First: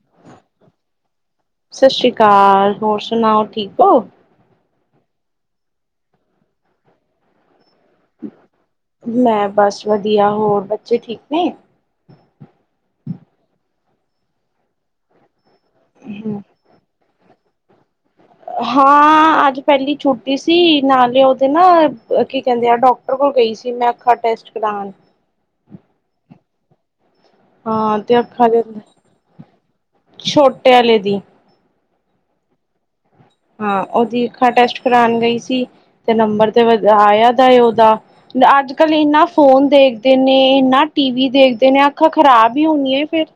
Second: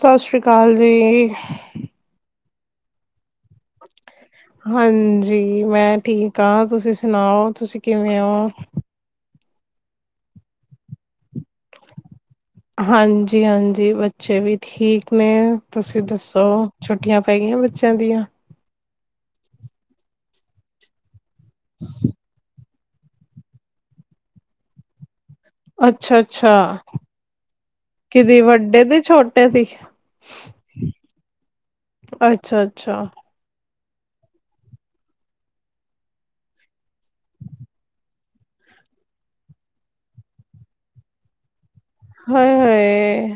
ਸਤਿ ਸ੍ਰੀ ਅਕਾਲ ਜੀ ਸਤਿ ਸ੍ਰੀ ਅਕਾਲ ਹੋਰ ਸੁਣਾਓ ਠੀਕ ਹੋ ਹਾਂਜੀ ਮੈਂ ਠੀਕ ਹਾਂ ਤੁਸੀਂ ਸੁਣਾਓ ਤੁਸੀਂ ਕਿਵੇਂ ਹੋ? ਮੈਂ ਬਸ ਵਧੀਆ ਹੋਰ ਬੱਚੇ ਠੀਕ ਨੇ। ਹਾਂਜੀ, ਹਾਂਜੀ ਬੱਚੇ ਵੀ ਠੀਕ ਨੇ। ਤੁਸੀਂ ਦੱਸੋ ਛੁਟ ਛੁੱਟੀਆਂ ਪੈ ਗਈਆਂ ਬੱਚਿ ਹਾਂ। ਅੱਜ ਪਹਿਲੀ ਛੁੱਟੀ ਸੀ, ਨਾਲੇ ਉਹ ਨਾ ਕੀ ਕਹਿੰਦੇ ਆ ਡੋਕ ਤੇ ਓਦੋਂ ਗਈ ਸੀ ਮੈਂ ਅੱਖਾਂ ਟੈਸਟ ਕਰਾਣ। ਅੱਛਾ, ਅੱਛਾ। ਹਾਂ ਤੇ ਕਿਤੇ ਅੱਖਾਂ ਦੇ ਵੱਡੇ ਤੇ ਛੋਟੇ ਸੀ। ਛੋਟੇ ਵਾਲੇ ਦੀ ਅੱਛਾ, ਅੱਛਾ। ਹਾਂ, ਉਹਦੀ ਅੱਖਾਂ ਟੈਸਟ ਕਰਾਣ ਗਈ ਸੀ ਤੇ ਨੰਬਰ ਤੇ ਵੱਧ ਆਇਆ ਦਾ ਉਹਦਾ, ਅੱਜ ਕੱਲ ਇੰਨਾ ਫੋਨ ਦੇਖਦੇ ਨੇ, ਇੰਨਾ ਟੀ ਵੀ ਦੇਖਦੇ ਨੇ ਅੱਖਾਂ ਹਾਏ ਖ਼ਰਾਬ ਹੀ ਹੁੰਦੀਆਂ ਫਿਰ ਹਾਏ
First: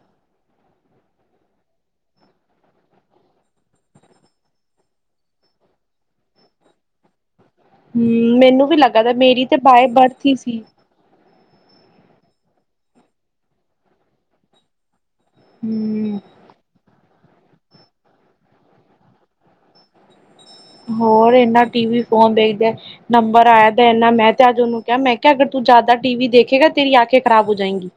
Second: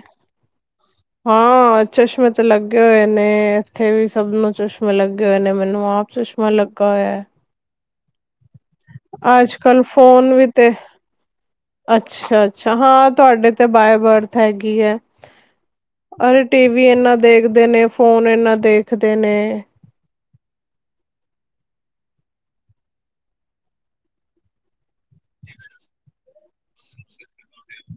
ਹਾਂ ਚਸ਼ਮੇ ਤੇ ਲੱਗੇ ਹੋਏ ਨੇ, ਇੱਥੇ ਵੀ ਸਭ ਨੂੰ ਚਸ਼ਮੇ ਲੱਗੇ ਹੋਏ ਨੇ, ਮੈਨੂੰ ਆਪ ਚਸ਼ਮਾ ਲੱਗਾ ਹੋਇਆ ਹੈ। ਹੀ ਮੈਨੂੰ ਵੀ ਲੱਗਾ ਗਾ, ਮੇਰੀ ਅੱਜ ਤੇ ਕੱਲ ਬਾਏ ਬਰਥ ਫੋਨ ਹੀ ਵੀ ਸੀ। ਤੇ ਅੱਛਾ, ਅੱਛਾ ਹਾਂ, ਤੁਹਾਡੇ ਤੇ ਬਾਏ ਬਰਥ ਹੈਗੀ ਐ। ਹਮ ਅਰੇ ਟੀ ਵੀ ਇਹਨਾਂ ਦਾ ਦੇਖਦੇ ਨੇ ਫੋਨ, ਏਨਾਂ ਦੇਖਦੇ ਨੇ ਹੋਰ ਐਨਾ ਟੀ ਵੀ ਫੋਨ ਦੇਖਦੇ, ਨੰਬਰ ਆਇਆ ਤਾਂ ਇਨਾ ਮੈਂ ਤੇ ਅੱਜ ਉਹਨੂੰ ਕਿਹਾ ਮੈਂ ਕਿਹਾ ਅਗਰ ਤੂੰ ਜ਼ਿਆਦਾ ਟੀ ਵੀ ਦੇਖਦੀ ਐਂ ਖੇਰ ਤੇਰੀ ਆਂਖੇ ਖਰਾਬ ਹੋ ਜਾਏਂਗੀ।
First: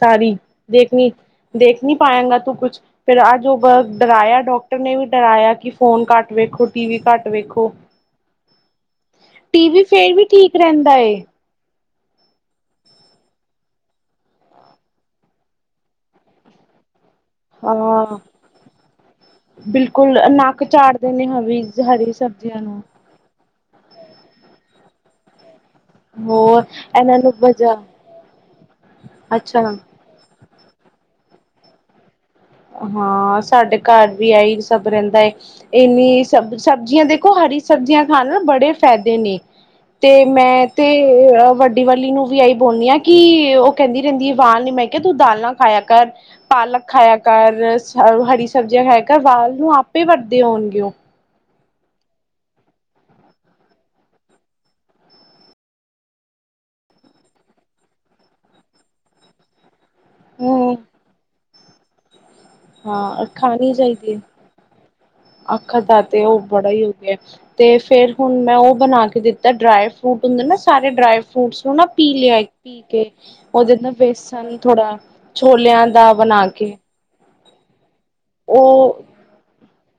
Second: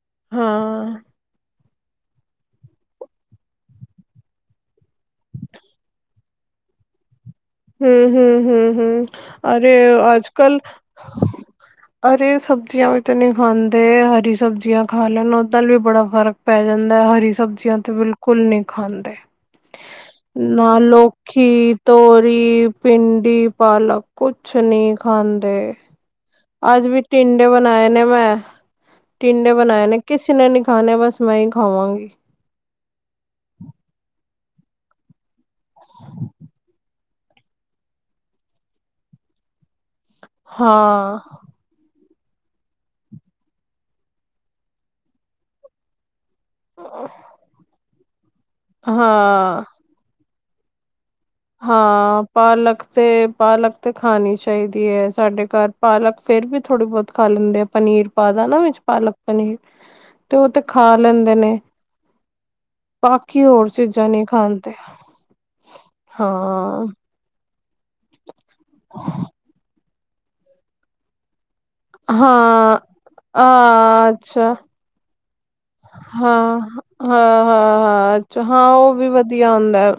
ਸਾਰੀ ਹਾਂ ਦੇਖਣੀ ਦੇਖ ਨਹੀਂ ਪਾਏਂਗਾ ਤੂੰ ਕੁੱਛ, ਫਿਰ ਅੱਜ ਉਹ ਬ ਡਰਾਇਆ ਡਾਕਟਰ ਨੇ ਵੀ ਡਰਾਇਆ, ਕੀ ਫੋਨ ਘੱਟ ਵੇਖੋ, ਟੀ ਵੀ ਘੱਟ ਹੂੰ, ਹੂੰ, ਹੂੰ, ਹੂੰ ਟੀ ਅਰੇ ਵੀ ਫੇਰ ਵੀ ਅੱਜ ਠੀਕ ਰਹਿੰਦਾ ਏ ਕੱਲ੍ਹ ਅਰੇ ਸਬਜ਼ੀਆਂ ਵੀ ਤੇ ਨਹੀਂ ਖਾਂਦੇ, ਹਰੀ ਸਬਜ਼ੀਆਂ ਖਾ ਲੈਣ, ਉਹਦੇ ਨਾਲ ਵੀ ਬੜਾ ਫਰਕ ਪੈ ਜਾਂਦਾ ਹੈ। ਹਰੀ ਸਬਜ਼ੀਆਂ ਤੇ ਹਾਂ ਬਿਲਕੁਲ ਨਹੀਂ ਖਾਂਦੇ, ਬਿਲਕੁਲ ਨੱਕ ਨਾ ਚਾੜਦੇ ਨੇ ਹਵੀ ਲੋਕੀ ਹਰੀ ਤੋਂ ਸਬਜ਼ੀਆਂ ਕੀ ਨੂੰ ਭਿੰਡੀ ਵੀ ਪਾਲਕ ਕੁਛ ਨੀ ਖਾਂਦੇ। ਹੋਰ ਅੱਜ ਵੀ ਇਹਨਾਂ ਨੂੰ ਟਿੰਡੇ ਵਜਾ ਬਣਾਏ ਨੇ ਮੈਂ, ਟਿੰਡੇ ਅੱਛਾ ਬਣਾਏ ਨੇ ਕਿਸੇ ਨੇ ਨੀ ਖਾਣੇ, ਬਸ ਮੈਂ ਹੀ ਖਾ ਖਾਵਾਂਗੀ। ਹਾਂ ਸਾਡੇ ਘਰ ਵੀ ਆਈ ਸਭ ਰਹਿੰਦਾ ਏ। ਇੰਨੀ ਸਬ ਸਬਜ਼ੀਆਂ ਦੇ ਦੇਖੋ ਹਰੀ ਸਬਜ਼ੀਆਂ ਖਾਣ ਨਾਲ਼ ਬੜੇ ਫ਼ਾਇਦੇ ਨੇ। ਤੇ ਮੈਂ ਤੇ ਹਾਂ ਓਹ ਆ ਵੱਡੀ ਵਾਲੀ ਨੂੰ ਵੀ ਆਹੀ ਬੋਲਦੀ ਆ ਕਿ ਉਹ ਕਹਿੰਦੀ ਰਹਿੰਦੀ ਵਾਲ ਨੀ, ਮੈਂ ਕਿਹਾ, ਤੂੰ ਦਾਲ ਨਾਲ ਖਾਇਆ ਕਰ। ਪਾਲਕ ਖਾਇਆ ਸਾਰੇ ਹਰੀ ਸ ਸਬਜ਼ੀਆਂ ਖਾ ਕਰ ਵਾਲ ਹਾਂ ਨੂੰ ਆਪੇ ਵੱਡ ਦੇ ਹੋਣਗੀਆਂ। ਹਾਂ ਪਾਲਕ ਤੇ ਪਾਲਕ ਤੇ ਖਾਣੀ ਚਾਹੀਦੀ ਐ, ਸਾਡੇ ਘਰ ਪਾਲਕ ਫਿਰ ਵੀ ਥੋੜ੍ਹੀ ਬਹੁਤ ਖਾ ਲੈਂਦੇ ਆ, ਪਨੀਰ ਪਾਦਾ ਨਾ ਵਿੱਚ ਪਾਲਕ ਪਨੀਰ ਤੇ ਉਹ ਤੇ ਹੂੰ। ਖਾ ਲੈਂਦੇ ਨੇ। ਹਾਂ ਬਾਕੀ ਹੋਰ ਚੀਜ਼ਾਂ ਨਹੀਂ ਖਾਂਦੇ ਅੱਛਾ ਖਦਾ ਤੇ ਹਾਂ ਉਹ ਬੜਾ ਹੀ ਹੋ ਗਿਆ ਅਤੇ ਫਿਰ ਹੁਣ ਮੈਂ ਉਹ ਬਣਾ ਕੇ ਦਿੱਤਾ ਡਰਾਈਫ ਫਰੂਟ ਹੁੰਦੇ ਨਾ ਸਾਰੇ ਡਰਾਈ ਫਰੂਟਸ ਥੋ ਨਾ ਪੀ ਲਿਆ, ਹਾਂ ਪੀ ਕੇ ਉਹਦੇ ਨਾਲ ਹਾਂ ਅੱਛਾ ਬੇਸਣ ਥੋੜਾ ਛੋਲਿਆਂ ਦਾ ਬਣਾ ਹਾਂ ਕੇ ਹਾਂ ਹਾਂ ਹਾਂ ਅੱਛਾ ਹਾਂ ਉਹ ਵੀ ਵਧੀਆ ਹੁੰਦਾ ਐ।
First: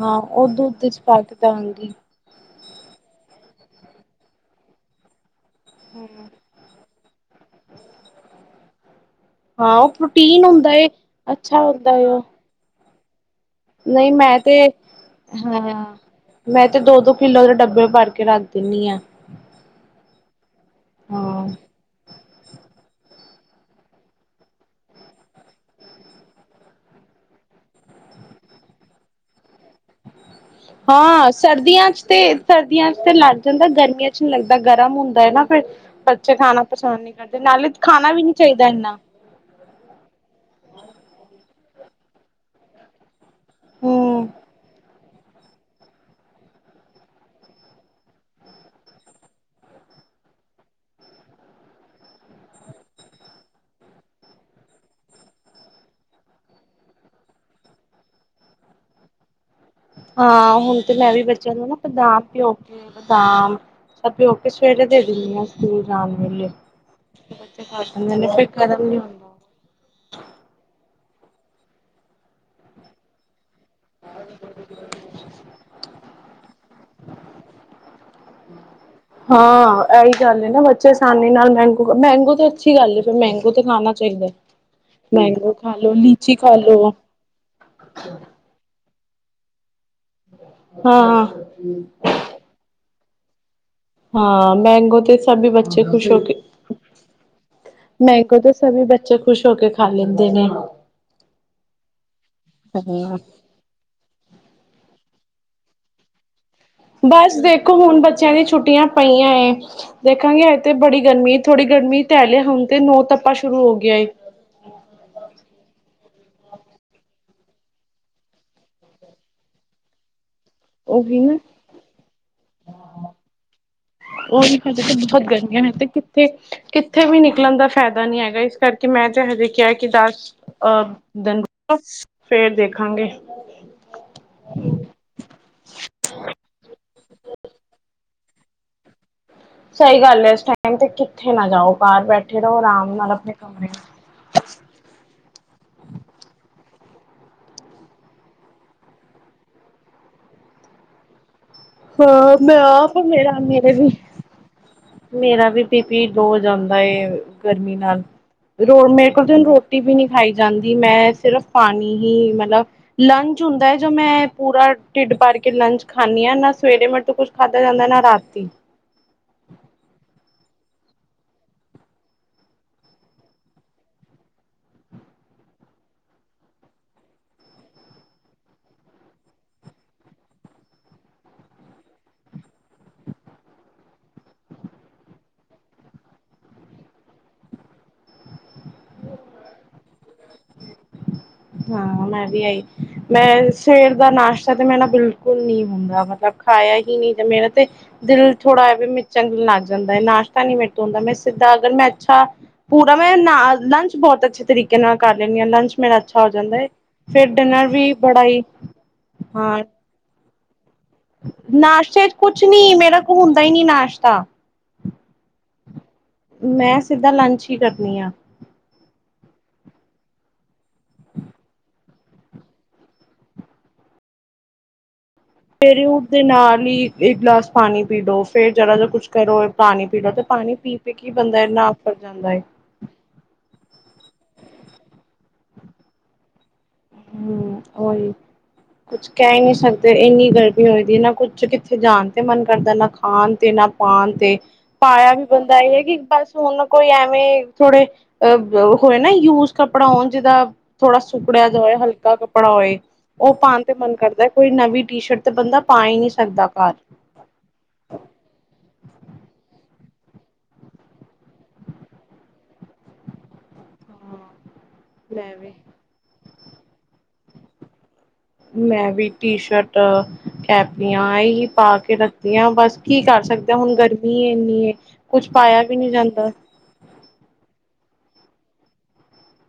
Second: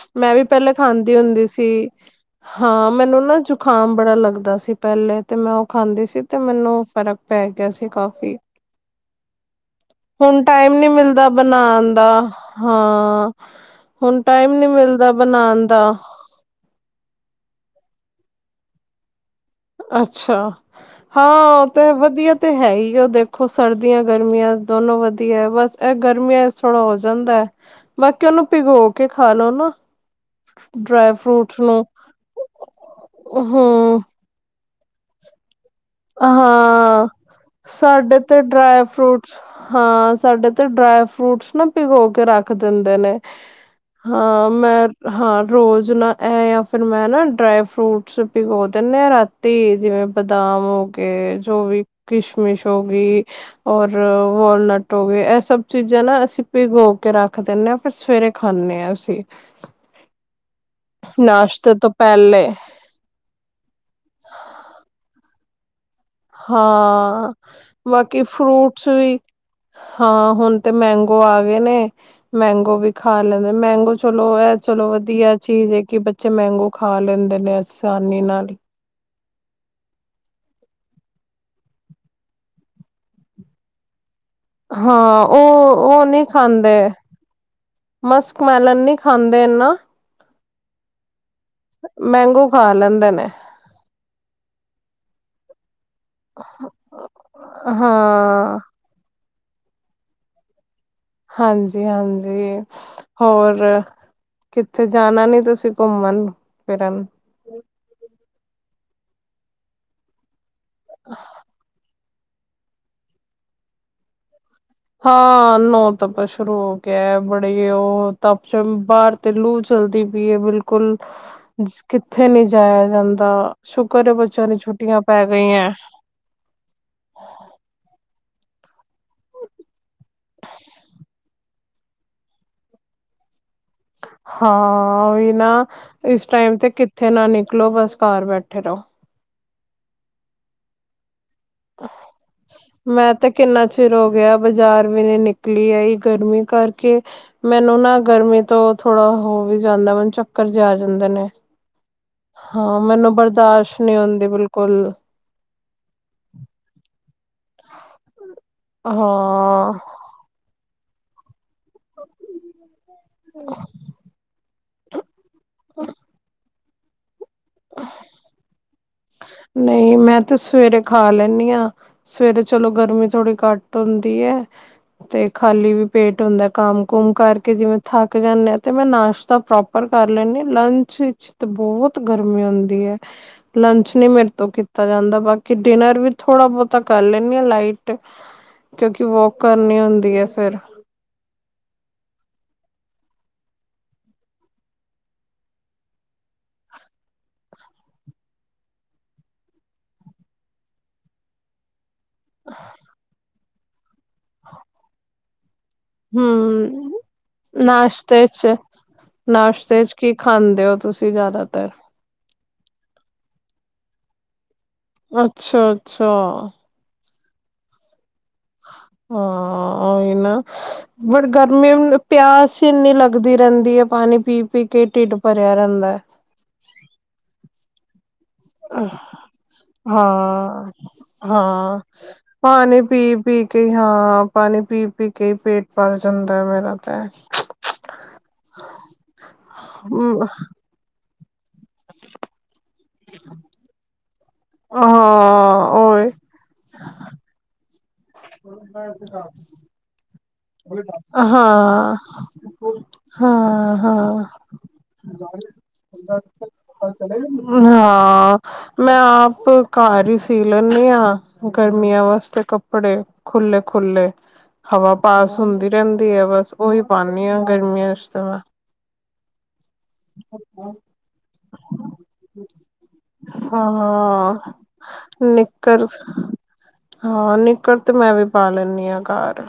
ਹਾਂ ਮੈਂ ਵੀ ਉਹ ਪਹਿਲੇ ਦੁੱਧ ਚ ਖਾਂਦੀ ਪਾ ਕੇ ਹੁੰਦੀ ਸੀ ਦਾਂਗੀ ਹਾਂ, ਮੈਨੂੰ ਨਾ ਜ਼ੁਖਾਮ ਬੜਾ ਲੱਗਦਾ ਸੀ ਪਹਿਲੇ ਤੇ ਮੈਂ ਉਹ ਖਾਂਦੀ ਸੀ ਤੇ ਮੈਨੂੰ ਫ਼ਰਕ ਪੈ ਗਿਆ ਸੀ ਕਾਫੀ। ਹਾਂ ਉਹ ਪ੍ਰੋਟੀਨ ਟਾਈਮ ਹੁੰਦਾ ਨੀ ਏ ਮਿਲਦਾ ਅੱਛਾ ਬਣਾਣ ਹੋਤਾ ਦਾ ਹੈ ਉਹ ਹਾਂ ਨਹੀਂ ਹੁਣ ਮੈਂ ਟਾਈਮ ਨੀ ਤੇ, ਮਿਲਦਾ ਹਾਂ ਬਣਾਣ ਦਾ ਮੈਂ ਤੇ ਦੋ-ਦੋ ਕਿੱਲੋ ਦੇ ਡੱਬੇ ਭਰ ਕੇ ਰੱਖ ਦਿੰਣੀ ਆਂ ਅੱਛਾ ਹਾਂ ਤੇ ਵਧੀਆ ਤੇ ਹੈ ਹੀ ਉਹ ਦੇਖੋ ਦੇਖੋ ਸਰਦੀਆਂ ਗਰਮੀਆਂ ਦੋਨੋ ਵਧੀਆ ਹੈ ਬਸ ਇਹ ਗਰਮੀਆਂ ਥੋੜ੍ਹਾ ਹੋ ਜਾਂਦਾ ਹੈ ਬਾਕੀ ਉਹਨੂੰ ਭਿਗੋ ਕੇ ਖਾ ਲੋ ਨਾ ਡਰਾਈ ਹਾਂ, ਫਰੂਟਸ ਨੂੰ ਸਰਦੀਆਂ ਚ ਤੇ ਸਰਦੀਆਂ ਚ ਤੇ ਲੱਗ ਜਾਂਦਾ ਹੂੰ ਗਰਮੀਆਂ ਚ ਨਹੀਂ ਲੱਗ ਤਾਂ ਗਰਮ ਹੁੰਦਾ ਹੈ ਨਾ ਫਿਰ ਬੱਚੇ ਖਾਣਾ ਪਸੰਦ ਹਾਂ ਨਹੀਂ ਕਰਦੇ ਨਾਲੇ ਖਾਣਾ ਸਾਡੇ ਵੀ ਨੀ ਤੇ ਚਾਹੀਦਾ ਡਰਾਏ ਇੰਨਾ ਫਰੂਟਸ ਹਾਂ ਸਾਡੇ ਤੇ ਡਰਾਏ ਫਰੂਟਸ ਨਾ ਭਿਗੋ ਕੇ ਰੱਖ ਦਿੰਦੇ ਨੇ ਹਮ ਹਾਂ ਮੈਂ ਹਾਂ, ਰੋਜ਼ ਨਾ ਇਹ ਜਾਂ ਫਿਰ ਮੈਂ ਨਾ ਡਰਾਈ ਫਰੂਟਸ ਪਿਗੋ ਦਿੰਦੇ ਹਾਂ ਰਾਤੀ ਜਿਵੇਂ ਬਦਾਮ ਜੋ ਵੀ ਕਿਸ਼ਮਿਸ਼ ਹੋ ਗਈ ਔਰ ਵਾਲਨਟ ਹੋ ਗਏ ਇਹ ਸਭ ਚੀਜ਼ਾਂ ਨਾ ਅਸੀਂ ਭਿਗ ਹੋ ਕੇ ਰੱਖ ਦਿੰਦੇ ਹਾਂ ਫਿਰ ਸਵੇਰੇ ਖਾਂਦੇ ਹਾਂ ਅਸੀਂ ਹਾਂ ਹੁਣ ਤੇ ਮੈਂ ਵੀ ਬੱਚਿਆਂ ਨੂੰ ਨਾਸ਼ਤੇ ਨਾ ਤੋਂ ਬਦਾਮ ਪਹਿਲੇ ਪਿਓਕੇ ਬਦਾਮ ਸਭ ਪਿਓ ਕੇ ਸਵੇਟਰ ਦੇ ਦਿੰਦੀ ਹਾਂ ਹਮ ਹਾਂ ਲੈਂਦੇ ਬਾਕੀ ਨੇ ਫਿਰ ਗਰਮ ਫਰੂਟਸ ਨੀ ਵੀ, ਹੁੰਦਾ ਹਾਂ ਹੁਣ ਤੇ ਮੈਂਗੋ ਔ ਆ ਗਏ ਨੇ, ਮੈਂਗੋ ਵੀ ਖਾ ਲੈ ਮੈਂਗੋ ਚਲੋ ਇਹ ਚਲੋ ਵਧੀਆ ਚੀਜ਼ ਹੈ ਕਿ ਬੱਚੇ ਮੈਂਗੋ ਖਾ ਲੈਂਦੇ ਨੇ ਆਸਾਨੀ ਨਾਲ ਹੀ ਹਾਂ ਇਹੀ ਗੱਲ ਹੈ ਨਾ ਬੱਚੇ ਆਸਾਨੀ ਨਾਲ ਮੈਂਗੋ, ਮੈਂਗੋ ਤਾਂ ਅੱਛੀ ਗੱਲ ਏ, ਮੈਂਗੋ ਤੇ ਖਾਣਾ ਚਾਹੀਦਾ। ਹਾਂ ਔ ਮੈਂਗੋ ਖਾ ਲੋ ਔ ਨਹੀਂ ਲੀਚੀ ਖਾ ਖਾਂਦੇ ਲੋ ਮਸਕ ਮੈਲਨ ਨੀ ਖਾਂਦੇ ਨਾ ਹਾਂ। ਮੈਂਗੋ ਖਾ ਲੈਂਦੇ ਨੇ। [inaudible] ਹਾਂ, ਮੈਂਗੋ ਤੇ ਸਭੀ ਬੱਚੇ ਖੁਸ਼ ਹੋ ਕੇ, ਮੈਂਗੋ ਤੇ ਹਾਂ ਸਭੀ ਬੱਚੇ ਖੁਸ਼ ਹੋ ਕੇ ਖਾ ਲੈਂਦੇ ਨੇ। ਹਾਂਜੀ ਹਾਂਜੀ, ਹਾਂ। ਹੋਰ ਕਿੱਥੇ ਜਾਣਾ ਨੀ? ਤੁਸੀਂ ਘੁੰਮਣ। ਫਿਰਨ ਬਸ ਦੇਖੋ ਹੁਣ ਬੱਚਿਆਂ ਦੀ ਛੁੱਟੀਆਂ ਪਈਆਂ ਏ ਦੇਖਾਂਗੇ ਬੜੀ ਗਰਮੀ ਥੋੜੀ ਗਰਮੀ ਹਲੇ ਹੁਣ ਤੇ ਨੋ ਤਪਾ ਸ਼ੁਰੂ ਹੋ ਗਿਆ ਏ। ਹਾਂ, ਨੋ ਤਪਾ ਸ਼ੁਰੂ ਹੋ ਗਿਆ। ਬੜੇ ਔ ਤਪ ਚ ਬਾਰ ਤੇ ਲੂ ਚਲਦੀ ਭੀ ਹੈ ਬਿਲਕੁਲ, ਉਹੀ ਨਾ ਕਿੱਥੇ ਨੀ ਜਾਇਆ ਜਾਂਦਾ ਸ਼ ਔਹੀ ਤਾਂ, ਹਜੇ ਤੇ ਬਹੁਤ ਗਰਮੀਆਂ ਹੈ ਤੇ ਕਿੱਥੇ, ਕਿੱਥੇ ਵੀ ਨਿਕਲਣ ਦਾ ਫਾਇਦਾ ਨਹੀਂ ਹੈਗਾ। ਇਸ ਕਰਕੇ ਮੈਂ ਤੇ ਹਜੇ ਕਿਹਾ ਕਿ ਦਸ ਅ ਦਿਨ ਰ ਫੇਰ ਦੇਖਾਂਗੇ। ਹਾਂ, ਔਹੀ ਨਾ ਇਸ ਟਾਈਮ ਤੇ ਕਿੱਥੇ ਨਾ ਨਿਕਲੋ ਬਸ। ਘਰ ਬੈਠੇ ਰਹੋ। ਸਹੀ ਗੱਲ ਏ ਇਸ ਟਾਈਮ ਤੇ ਕਿੱਥੇ ਨਾ ਜਾਓ ਬਾਹਰ ਬੈਠੇ ਰਹੋ ਆਰਾਮ ਨਾਲ ਮੈਂ ਤੇ ਆਪਣੇ ਕਿੰਨਾ ਕਮਰੇ। ਚਿਰ ਹੋ ਗਿਆ ਬਾਜ਼ਾਰ ਵੀ ਨਹੀਂ ਨਿਕਲੀ ਏਹੀ ਗਰਮੀ ਕਰਕੇ। ਮੈਨੂੰ ਨਾ ਗਰਮੀ ਤੋਂ ਥੋੜਾ ਹੋ ਵੀ ਜਾਂਦਾ ਮੈਨੂੰ ਚੱਕਰ ਜੇ ਆ ਜਾਂਦੇ ਨੇ। ਹਾਂ, ਮੈਂ ਆਪ ਮੈਨੂੰ ਮੇਰਾ ਮੇਰੇ ਬਰਦਾਸ਼ਤ ਵੀ, ਨਹੀਂ ਹੁੰਦੀ ਬਿਲਕੁਲ ਮੇਰਾ ਵੀ। ਬੀ ਪੀ ਲੋ ਹੋ ਜਾਂਦਾ ਏ ਗਰਮੀ ਨਾਲ। ਰੋ ਮੇਰੇ ਕੋਲ ਹਾਂ ਰੋਟੀ ਵੀ ਨਹੀਂ ਖਾਈ ਜਾਂਦੀ। ਜੀ ਮੈਂ ਸਿਰਫ ਪਾਣੀ ਹੀ ਮਤਲਬ ਲੰਚ ਹੁੰਦਾ ਹੈ ਜੋ ਮੈਂ ਪੂਰਾ ਢਿੱਡ ਭਰ ਕੇ ਲੰਚ ਖਾਨੀ ਹਾਂ ਨਾ ਸਵੇਰੇ ਮੇਰੇ ਤੋਹ ਕੁਛ ਖਾਧਾ ਜਾਂਦਾ ਨਾ ਰਾਤੀ। ਨਹੀਂ ਮੈਂ ਤੇ ਸਵੇਰੇ ਖਾ ਲੈਣੀ ਆ ਸਵੇਰੇ ਚਲੋ ਗਰਮੀ ਥੋੜੀ ਘੱਟ ਹੁੰਦੀ ਹੈ। ਤੇ ਖਾਲੀ ਵੀ ਪੇਟ ਹੁੰਦਾ, ਕੰਮ ਕੁਮ ਕਰਕੇ ਜਿਵੇਂ ਥੱਕ ਜਾਣੇ ਆ ਤੇ ਮੈਂ ਨਾਸ਼ਤਾ ਪ੍ਰੋਪਰ ਕਰ ਲੈਦੀ। ਲੰਚ ਵਿੱਚ ਤੇ ਬਹੁਤ ਗਰਮੀ ਹੁੰਦੀ ਹੈ। ਲੰਚ ਨੀ ਮੇਰੇ ਤੋਂ ਕੀਤਾ ਜਾਂਦਾ ਬਾਕੀ ਡਿਨਰ ਵੀ ਥੋੜਾ ਬਹੁਤਾ ਕਰ ਲੈਂਦੀ ਆ ਲਾਈਟ। ਕਿਉਂਕਿ ਵੋਕ ਕਰਨੀ ਹੁੰਦੀ ਹੈ ਫੇਰ ਹਾਂ ਮੈਂ ਵੀ ਆਈ। ਮੈਂ, ਸਵੇਰ ਦਾ ਨਾਸ਼ਤਾ ਤਾ ਮੈਂ ਨਾ ਬਿਲਕੁਲ ਨੀ ਹੁੰਦਾ। ਮਤਲਬ ਖਾਇਆ ਹੀ ਨਹੀਂ ਮੇਰਾ ਤੇ ਦਿਲ ਥੋੜ੍ਹਾ ਐਵੇਂ ਮਚਲਣ ਲੱਗ ਜਾਂਦਾ ਨਾਸ਼ਤਾ ਨੀ ਮੇਰੇ ਤੋਂ ਹੁੰਦਾ। ਮੈਂ ਸਿੱਧਾ ਅਗਰ ਮੈਂ ਅੱਛਾ ਪੂਰਾ ਮੈਂ ਨਾ ਲੰਚ ਬਹੁਤ ਅੱਛੇ ਤਰੀਕੇ ਨਾਲ ਕਰ ਫੇਰ ਮੈਂ ਲੰਚ ਮੇਂ ਹੂੰ, ਬੜਾ ਨਾਸਤੇ ਹੀ ਹਾਂ ਚ-ਨਾਸਤੇ ਚ ਕੀ ਖਾਂਦੇ ਦ [unintelligible] ਤੁਸੀਂ ਜ਼ਿਆਦਾਤਰ ਨਾਸ਼ਤੇ ਚ ਕੁਛ ਨੀ, ਮੇਰਾ ਕੋਲੋਂ ਹੁੰਦਾ ਈ ਨੀ ਨਾਸ਼ਤਾ। ਅੱਛਾ-ਅੱਛਾ। ਸਿੱਧਾ ਮੈਂ ਲੰਚ ਹੀ ਕਰਦੀ ਆਂ। ਹਾਂ ਉਹੀਓ, ਫੇਰ ਗਰਮੀ ਇੰਨੀ, ਪਿਆਸ ਇੰਨੀ ਲੱਗਦੀ ਰਹਿੰਦੀ ਹੈ। ਪਾਣੀ ਪੀ-ਪੀ ਕੇ ਢਿੱਡ ਭਰਿਆ ਸਵੇਰੇ ਰਹਿੰਦਾ ਹੈ ਉੱਠਦੇ ਨਾਲ ਹੀ ਇੱਕ ਗਲਾਸ ਪਾਣੀ ਦੀ ਡੋਸ ਫਿਰ ਜਰਾ ਜਾ ਕੁੱਛ ਕਰੋ, ਪਾਣੀ ਪੀ ਲਓ ਤੇ ਪਾਣੀ ਹਾਂ ਪੀ-ਪੀ ਕੇ ਹੀ ਬੰਦਾ ਏਨਾ ਹਾਂ ਆਫਰ ਜਾਂਦਾ ਹੈ। ਪਾਣੀ ਪੀ ਪੀ ਕੇ ਹਾਂ, ਪਾਣੀ ਪੀ-ਪੀ ਕੇ ਹੀ ਪੇਟ ਭਰ ਜਾਂਦਾ ਹੈ ਮੇਰਾ। ਹਮਮ ਉਹੀ, ਕੁਛ ਕਹਿ ਹੀ ਨੀ ਸਕਦੇ। ਹਾਂ ਇੰਨੀ ਗਰਮੀ ਹੁੰਦੀ ਨਾ ਕੁਛ ਚ ਕਿੱਥੇ ਜਾਣ ਤੇ ਮਨ ਕਰਦਾ ਨਾ ਖਾਣ ਤੇ ਨਾ ਪਾਣ ਤੇ। ਪਾਇਆ ਵੀ ਬੰਦਾ ਹਾਂ ਇਹ ਹੈ ਕਿ ਓਏ ਬਸ ਹੁਣ ਕੋਈ ਐਵੇਂ ਥੋੜੇ ਅ [unintelligible] ਹੋਏ ਨਾ ਯੂਜ ਕੱਪੜਾ, ਉਂਝ ਦਾ ਹਾਂ ਹਾਂ, ਹੋਏ ਉਹ ਪਾਣ ਤੇ ਹਾਂ, ਮਨ ਕਰਦਾ ਕੋਈ ਨਵੀਂ ਟੀ ਸ਼ਰਟ ਤੇ ਬੰਦਾ ਪਾ ਹੀ ਨਹੀਂ ਸਕਦਾ ਘਰ ਹਾਂ ਮੈਂ ਆਪ ਘਰ ਹੀ ਸੀ ਲੈਂਨੀ ਹਾਂ, ਗਰਮੀਆਂ ਵਾਸਤੇ ਕੱਪੜੇ। ਖੁੱਲੇ-ਖੁੱਲੇ, ਹਵਾ ਮੈਂ ਪਾਸ ਵੀ ਹੁੰਦੀ ਰਹਿੰਦੀ ਹੈ, ਬਸ। ਉਹੀ ਪਾਉਂਦੀ ਹਾਂ, ਗਰਮੀਆਂ ਚ ਮੈਂ ਵੀ ਟੀ - ਸ਼ਰਟ, ਕੈਪਰੀਆਂ, ਇਹੀ ਪਾ ਕੇ ਰੱਖਦੀ ਹਾਂ ਬਸ ਕੀ ਕਰ ਸਕਦੇ ਹਾਂ। ਹੁਣ ਗਰਮੀ ਇੰਨੀ ਕੁਛ ਪਾਇਆ ਵੀ ਨਿੱਕਰ ਨਹੀਂ ਜਾਂਦਾ। ਹਾਂ ਨਿੱਕਰ ਤੇ ਮੈਂ ਵੀ ਪਾ ਲੈਂਦੀ ਹਾਂ, ਘਰ।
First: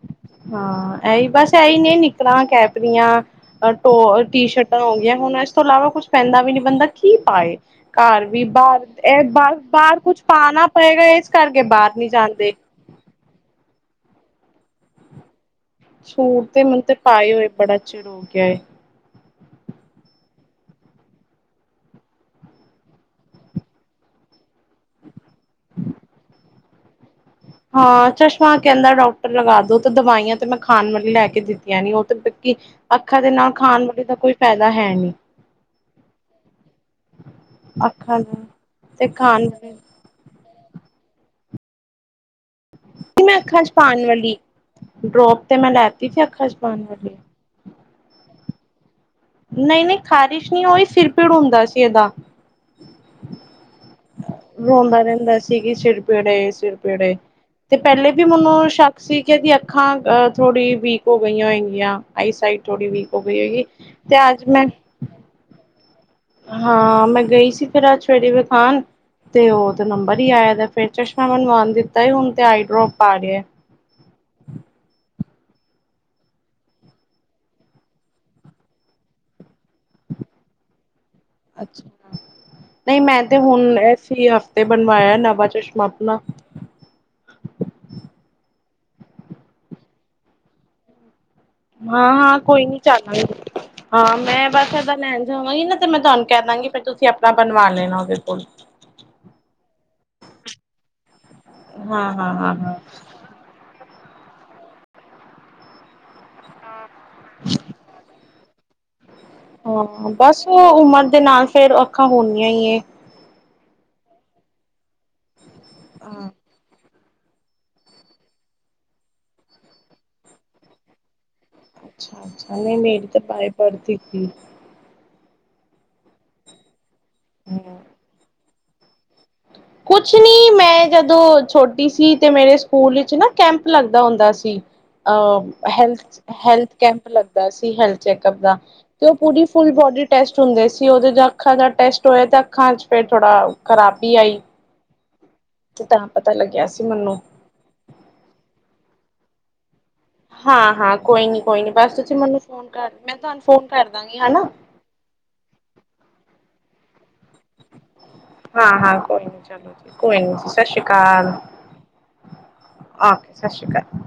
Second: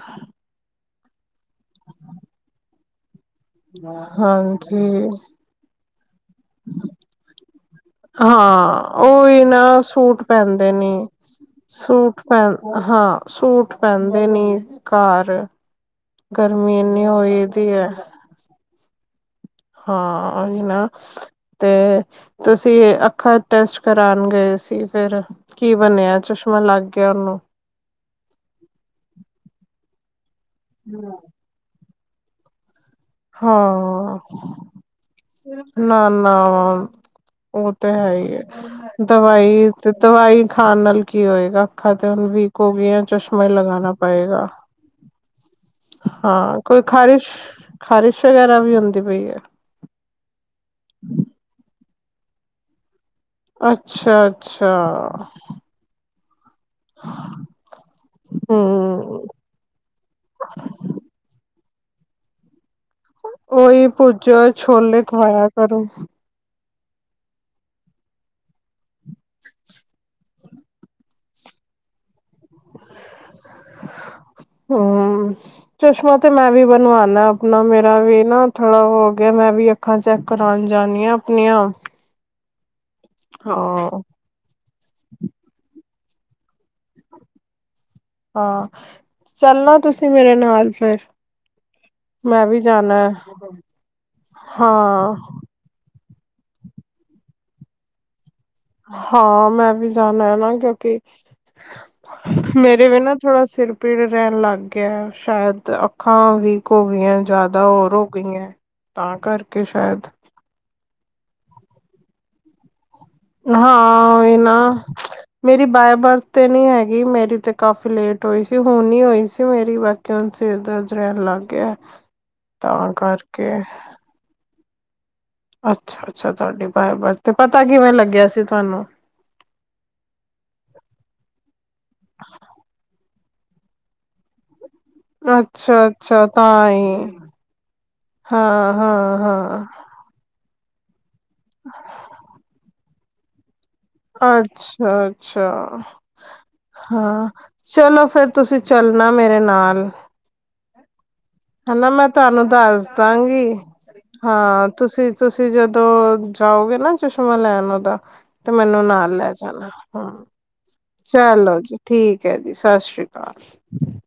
ਹਾਂ, ਇਹੀ ਬਸ, ਇਹੀ ਨੇ ਨਿੱਕਰਾਂ, ਕੈਪਰੀਆਂ। ਐ ਟੋ ਟੀ - ਸ਼ਰਟਾਂ ਹੋ ਹਾਂਜੀ ਗਈਆਂ ਹੁਣ, ਇਸ ਤੋਂ ਇਲਾਵਾ ਕੁਛ ਪੈਂਦਾ ਵੀ ਨੀ, ਬੰਦਾ ਕੀ ਪਾਵੇ? ਘਰ ਵੀ, ਹਾਂ ਬਾਹਰ ਇਹ ਉਹੀ ਬਾਹਰ, ਨਾ ਬਾਹਰ ਕੁਛ ਸੂਟ ਪਾਣਾ ਪੈਂਦੇ ਪਏਗਾ ਨੀ ਇਸ ਕਰਕੇ ਬਾਹਰ ਨੀ ਸੂਟ ਪੈਂ ਜਾਂਦੇ। ਹਾਂ ਸੂਟ ਪੈਂਦੇ ਨੀ ਘਰ ਸੂਰ ਦੇ ਗਰਮੀ ਮੁ ਤੇ ਇੰਨੀ ਪਾਏ ਹੋਈ ਹੋਏ ਦੀ ਬੜਾ ਹੈ ਚਿਰ ਹੋ ਗਿਆ ਏ ਹਾਂ ਹੀ ਨਾ ਤੇ ਤੁਸੀਂ ਅੱਖਾਂ ਟੈਸਟ ਕਰਉਣ ਗਏ ਸੀ ਫਿਰ ਕੀ ਬਣਿਆ ਚਸ਼ਮਾ ਲੱਗ ਗਿਆ ਉਹਨੂੰ ਹਾਂ ਚਸ਼ਮਾ ਕੇ ਅੰਦਰ ਡਾਕਟਰ ਲਗਾ ਦੋ ਦਵਾਈਆਂ ਤੇ ਮੈਂ ਖਾਣ ਵਾਲੀ ਲੈ ਕੇ ਦਿੱਤੀਆਂ ਨੀ ਉਹ ਬੱਕੀ ਹਾਂ ਨੀ ਨਾ ਨਾ ਉਹ ਤੇ ਹੈ ਅੱਖਾਂ ਹੀ ਹੈ ਦਾ ਤੇ ਖਾਣ ਦਵਾਈ ਵਾਲੀ ਤੇ ਦਵਾਈ ਖਾਣ ਨਾਲ ਕੀ ਹੋਏਗਾ ਅੱਖਾਂ ਤੇ ਹੁਣ ਵੀ ਕੋ ਵੀਆਂ ਮੈਂ ਚਸ਼ਮਾ ਅੱਖਾਂ ਚ ਲਗਾਨਾ ਪਾਣ ਵਾਲੀ ਪਏਗਾ ਡਰੋਪ ਤੇ ਮੈਂ ਲੈਤੀ ਸੀ ਅੱਖਾਂ ਚ ਹਾਂ ਕੋਈ ਪਾਣ ਵਾਲੀ ਖ਼ਾਰਿਸ਼ ਖ਼ਾਰਿਸ਼ ਵਗੈਰਾ ਵੀ ਹੁੰਦੀ ਪਈ ਹੈ ਨਹੀਂ ਨਹੀਂ ਖ਼ਾਰਿਸ਼ ਨਹੀਂ ਹੋਈ ਫਿਰ ਭੀੜ ਹੁੰਦਾ ਸੀ ਇਹਦਾ ਅੱਛਾ ਅੱਛਾ ਪੜੇ ਸਿਰ ਪੀੜੇ ਤੇ ਪਹਿਲੇ ਵੀ ਮੈਨੂੰ ਸ਼ੱਕ ਸੀ ਹਮ ਕਿ ਇਹਦੀ ਅੱਖਾਂ ਅਹ ਥੋੜ੍ਹੀ ਵੀਕ ਹੋ ਗਈਆਂ ਹੋਏਗੀਆਂ ਜਾਂ ਆਈ ਸਾਈਟ ਥੋੜੀ ਵੀਕ ਹੋ ਗਈ ਹੈਗੀ ਉਹੀ ਛੋਲੇ ਖੁਵਾਇਆ ਕਰ [unintelligible] ਹਾਂ ਮੈਂ ਗਈ ਸੀ ਫਿਰ ਅੱਜ ਫੇਰੇ ਵਿਖਾਨ ਤੇ ਉਹਦ ਨੰਬਰ ਹੀ ਆਇ ਦਾ ਫਿਰ ਚਸ਼ਮਾ ਮਨਵਾਉਣ ਦਿੱਤਾ ਹੁਣ ਤੇ ਆਈਡਰੋਪ ਪਾੜ ਹੈ ਹਮ ਚਸ਼ਮਾ ਤੇ ਮੈਂ ਵੀ ਬਣਵਾਨਾ ਆਪਣਾ ਮੇਰਾ ਵੀ ਨਾ ਥੋੜਾ ਉਹ ਹੋ ਗਿਆ ਮੈਂ ਵੀ ਅੱਖਾਂ ਚੈੱਕ ਕਰਉਣ ਜਾਣੀ ਆਾਂ ਅੱਛਾ ਨਹੀਂ ਮੈਂ ਤੇ ਹੁਣ ਹਾਂ ਐ ਹਫ਼ਤੇ ਬਣਵਾਇਆ ਨਵਾਂ ਚਸ਼ਮਾ ਨਾ ਹਾਂ ਚੱਲਣਾ ਤੁਸੀਂ ਮੇਰੇ ਨਾਲ ਫਿਰ ਹਾਂ ਹਾਂ ਮੈਂ ਵੀ ਕੋਈ ਨੀ ਜਾਣਾ ਹੈ। ਚੱਲਾਂਗੀ ਹਾਂ ਮੈਂ ਬਸ ਏਦਾਂ ਹਾਂ ਲੈਣ ਜਾਵਾਂਗੀ ਨਾ ਤੇ ਮੈਂ ਤੁਹਾਨੂੰ ਕਹਿ ਦਾਂਗੀ ਵੀ ਤੁਸੀਂ ਆਪਣਾ ਬਣਵਾ ਲੈਣਾ ਉਹਦੇਿਲ ਕੋੁਲ ਹਾਂ ਮੈਂ ਵੀ ਜਾਣਾ ਨਾ ਕਿਉਂਕਿ ਹਾਂ-ਹਾਂ-ਹਾਂ-ਹਾਂ। ਮੇਰੇ ਵੀ ਨਾ ਥੋੜਾ ਸਿਰ ਪਿਰ ਰੈਨ ਲੱਗ ਗਿਐ ਸ਼ਾਇਦ ਅੱ ਖਾਂ ਵੀਕ ਹੋ ਗਈਐ ਜਾਦਾ ਹੋਰ ਹੋ ਗਈਐਂ ਤਾਂ ਕਰਕੇ ਸ਼ਾਇਦ ਹਾਂ ਬਸ ਉਹ ਉਮਰ ਦੇ ਨਾਲ ਫੇਰ ਅੱਖਾਂ ਹੋਣੀਆਂ ਈ ਨੇ। ਹਾਂ ਏਨਾ ਮੇਰੀ ਬਾਏ ਬਰਥ ਹਾਂ। ਤੇ ਨੀ ਹੈਗ ਨੀ ਮੇਰੀ ਤੇ ਕਾਫ਼ੀ ਲੇਟ ਹੋਈ ਸੀ ਹੁਣ ਈ ਹੋਈ ਸੀ ਮੇਰੀ ਬਾਕੀ ਹੁਣ ਸੇਰ ਦਰਦ ਰਹਿਣ ਲੱਗ ਗਿਆ ਅੱਛਾ-ਅੱਛਾ, ਨਈ ਤਾਂ ਮੇਰੀ ਤ ਬਾਏ ਕਰਕੇ ਬਰਥ ਈ, ਹੂੰ ਅੱਛਾ-ਅੱਛਾ ਤੁਆਡੇ ਬਾਰ-ਬਾਰ ਤੇ ਪਤਾ ਹੂੰ। ਕਿਵੇਂ ਲੱਗਿਆ ਸੀ ਤਾਨੂੰ? ਕੁਛ ਨੀ ਮੈਂ ਜਦੋਂ ਛੋਟੀ ਸੀ ਤੇ ਮੇਰੇ ਸਕੂਲ ਵਿੱਚ ਨਾ ਕੈਂਪ ਲੱਗਦਾ ਹੁੰਦਾ ਸੀ। ਅ, ਅੱਛਾ ਹੈਲਥ, ਅੱਛਾ ਹੈਲਥ ਤਾਂ ਕੈਂਪ ਹੀ ਲੱਗਦਾ ਸੀ ਹੈਲਥ ਚੈਕਅਪ ਦਾ ਹਾਂ ਤੇ ਉਹ ਹਾਂ ਪੂਰੀ ਹਾਂ ਫੁਲ ਬੋਡੀ ਟੈਸਟ ਹੁੰਦੇ ਸੀ ਔਹਦੋਂ ਜਾ ਅੱਖਾਂ ਦਾ ਟੈਸਟ ਹੋਇਆ ਤਾਂ ਅੱਖਾਂ ਚ ਫੇਰ ਥੋੜਾ ਖਰਾ ਅੱਛਾ ਅੱਛਾ। ਤਾਂ ਪਤਾ ਲੱਗਿਆ ਸੀ ਮੈਨੂੰ। ਹਾਂ, ਚਲੋ ਫੇਰ ਤੁਸੀ ਚੱਲਣਾ ਮੇਰੇ ਨਾਲ ਹਾਂ-ਹਾਂ। ਹੈਨਾ ਮੈਂ ਤੁਆਨੂੰ ਦੱਸ ਮੈਂ ਤੁਹਾਨੂੰ ਦਾਂਗੀ ਫੋਨ ਕਰ ਦਾਂਗੀ ਹਨਾ। ਹਾਂ ਤੁਸੀ, ਤੁਸੀ ਜਦੋਂ ਆਔਗੇ ਨਾ। ਚਸ਼ਮਾ ਲੈਨਾ ਔਦਾ ਤੇ ਹਾਂ ਮੈਨੂੰ ਹਾਂ ਨਾਲ ਕੋਈ ਲੈ ਨੀ ਜਾਣਾ, ਚਲੋ ਜੀ ਕੋਈ ਹੂੰ। ਨੀ ਜੀ ਸਤਿ ਸ਼੍ਰੀ ਅਕਾਲ ਚਲੋ ਜੀ, ਠੀਕ ਐ ਜੀ। ਸਤਿ ਸ੍ਰੀ ਓਕੇ ਸਤਿ ਸ਼੍ਰੀ ਅਕਾਲ। ਕਾਲ।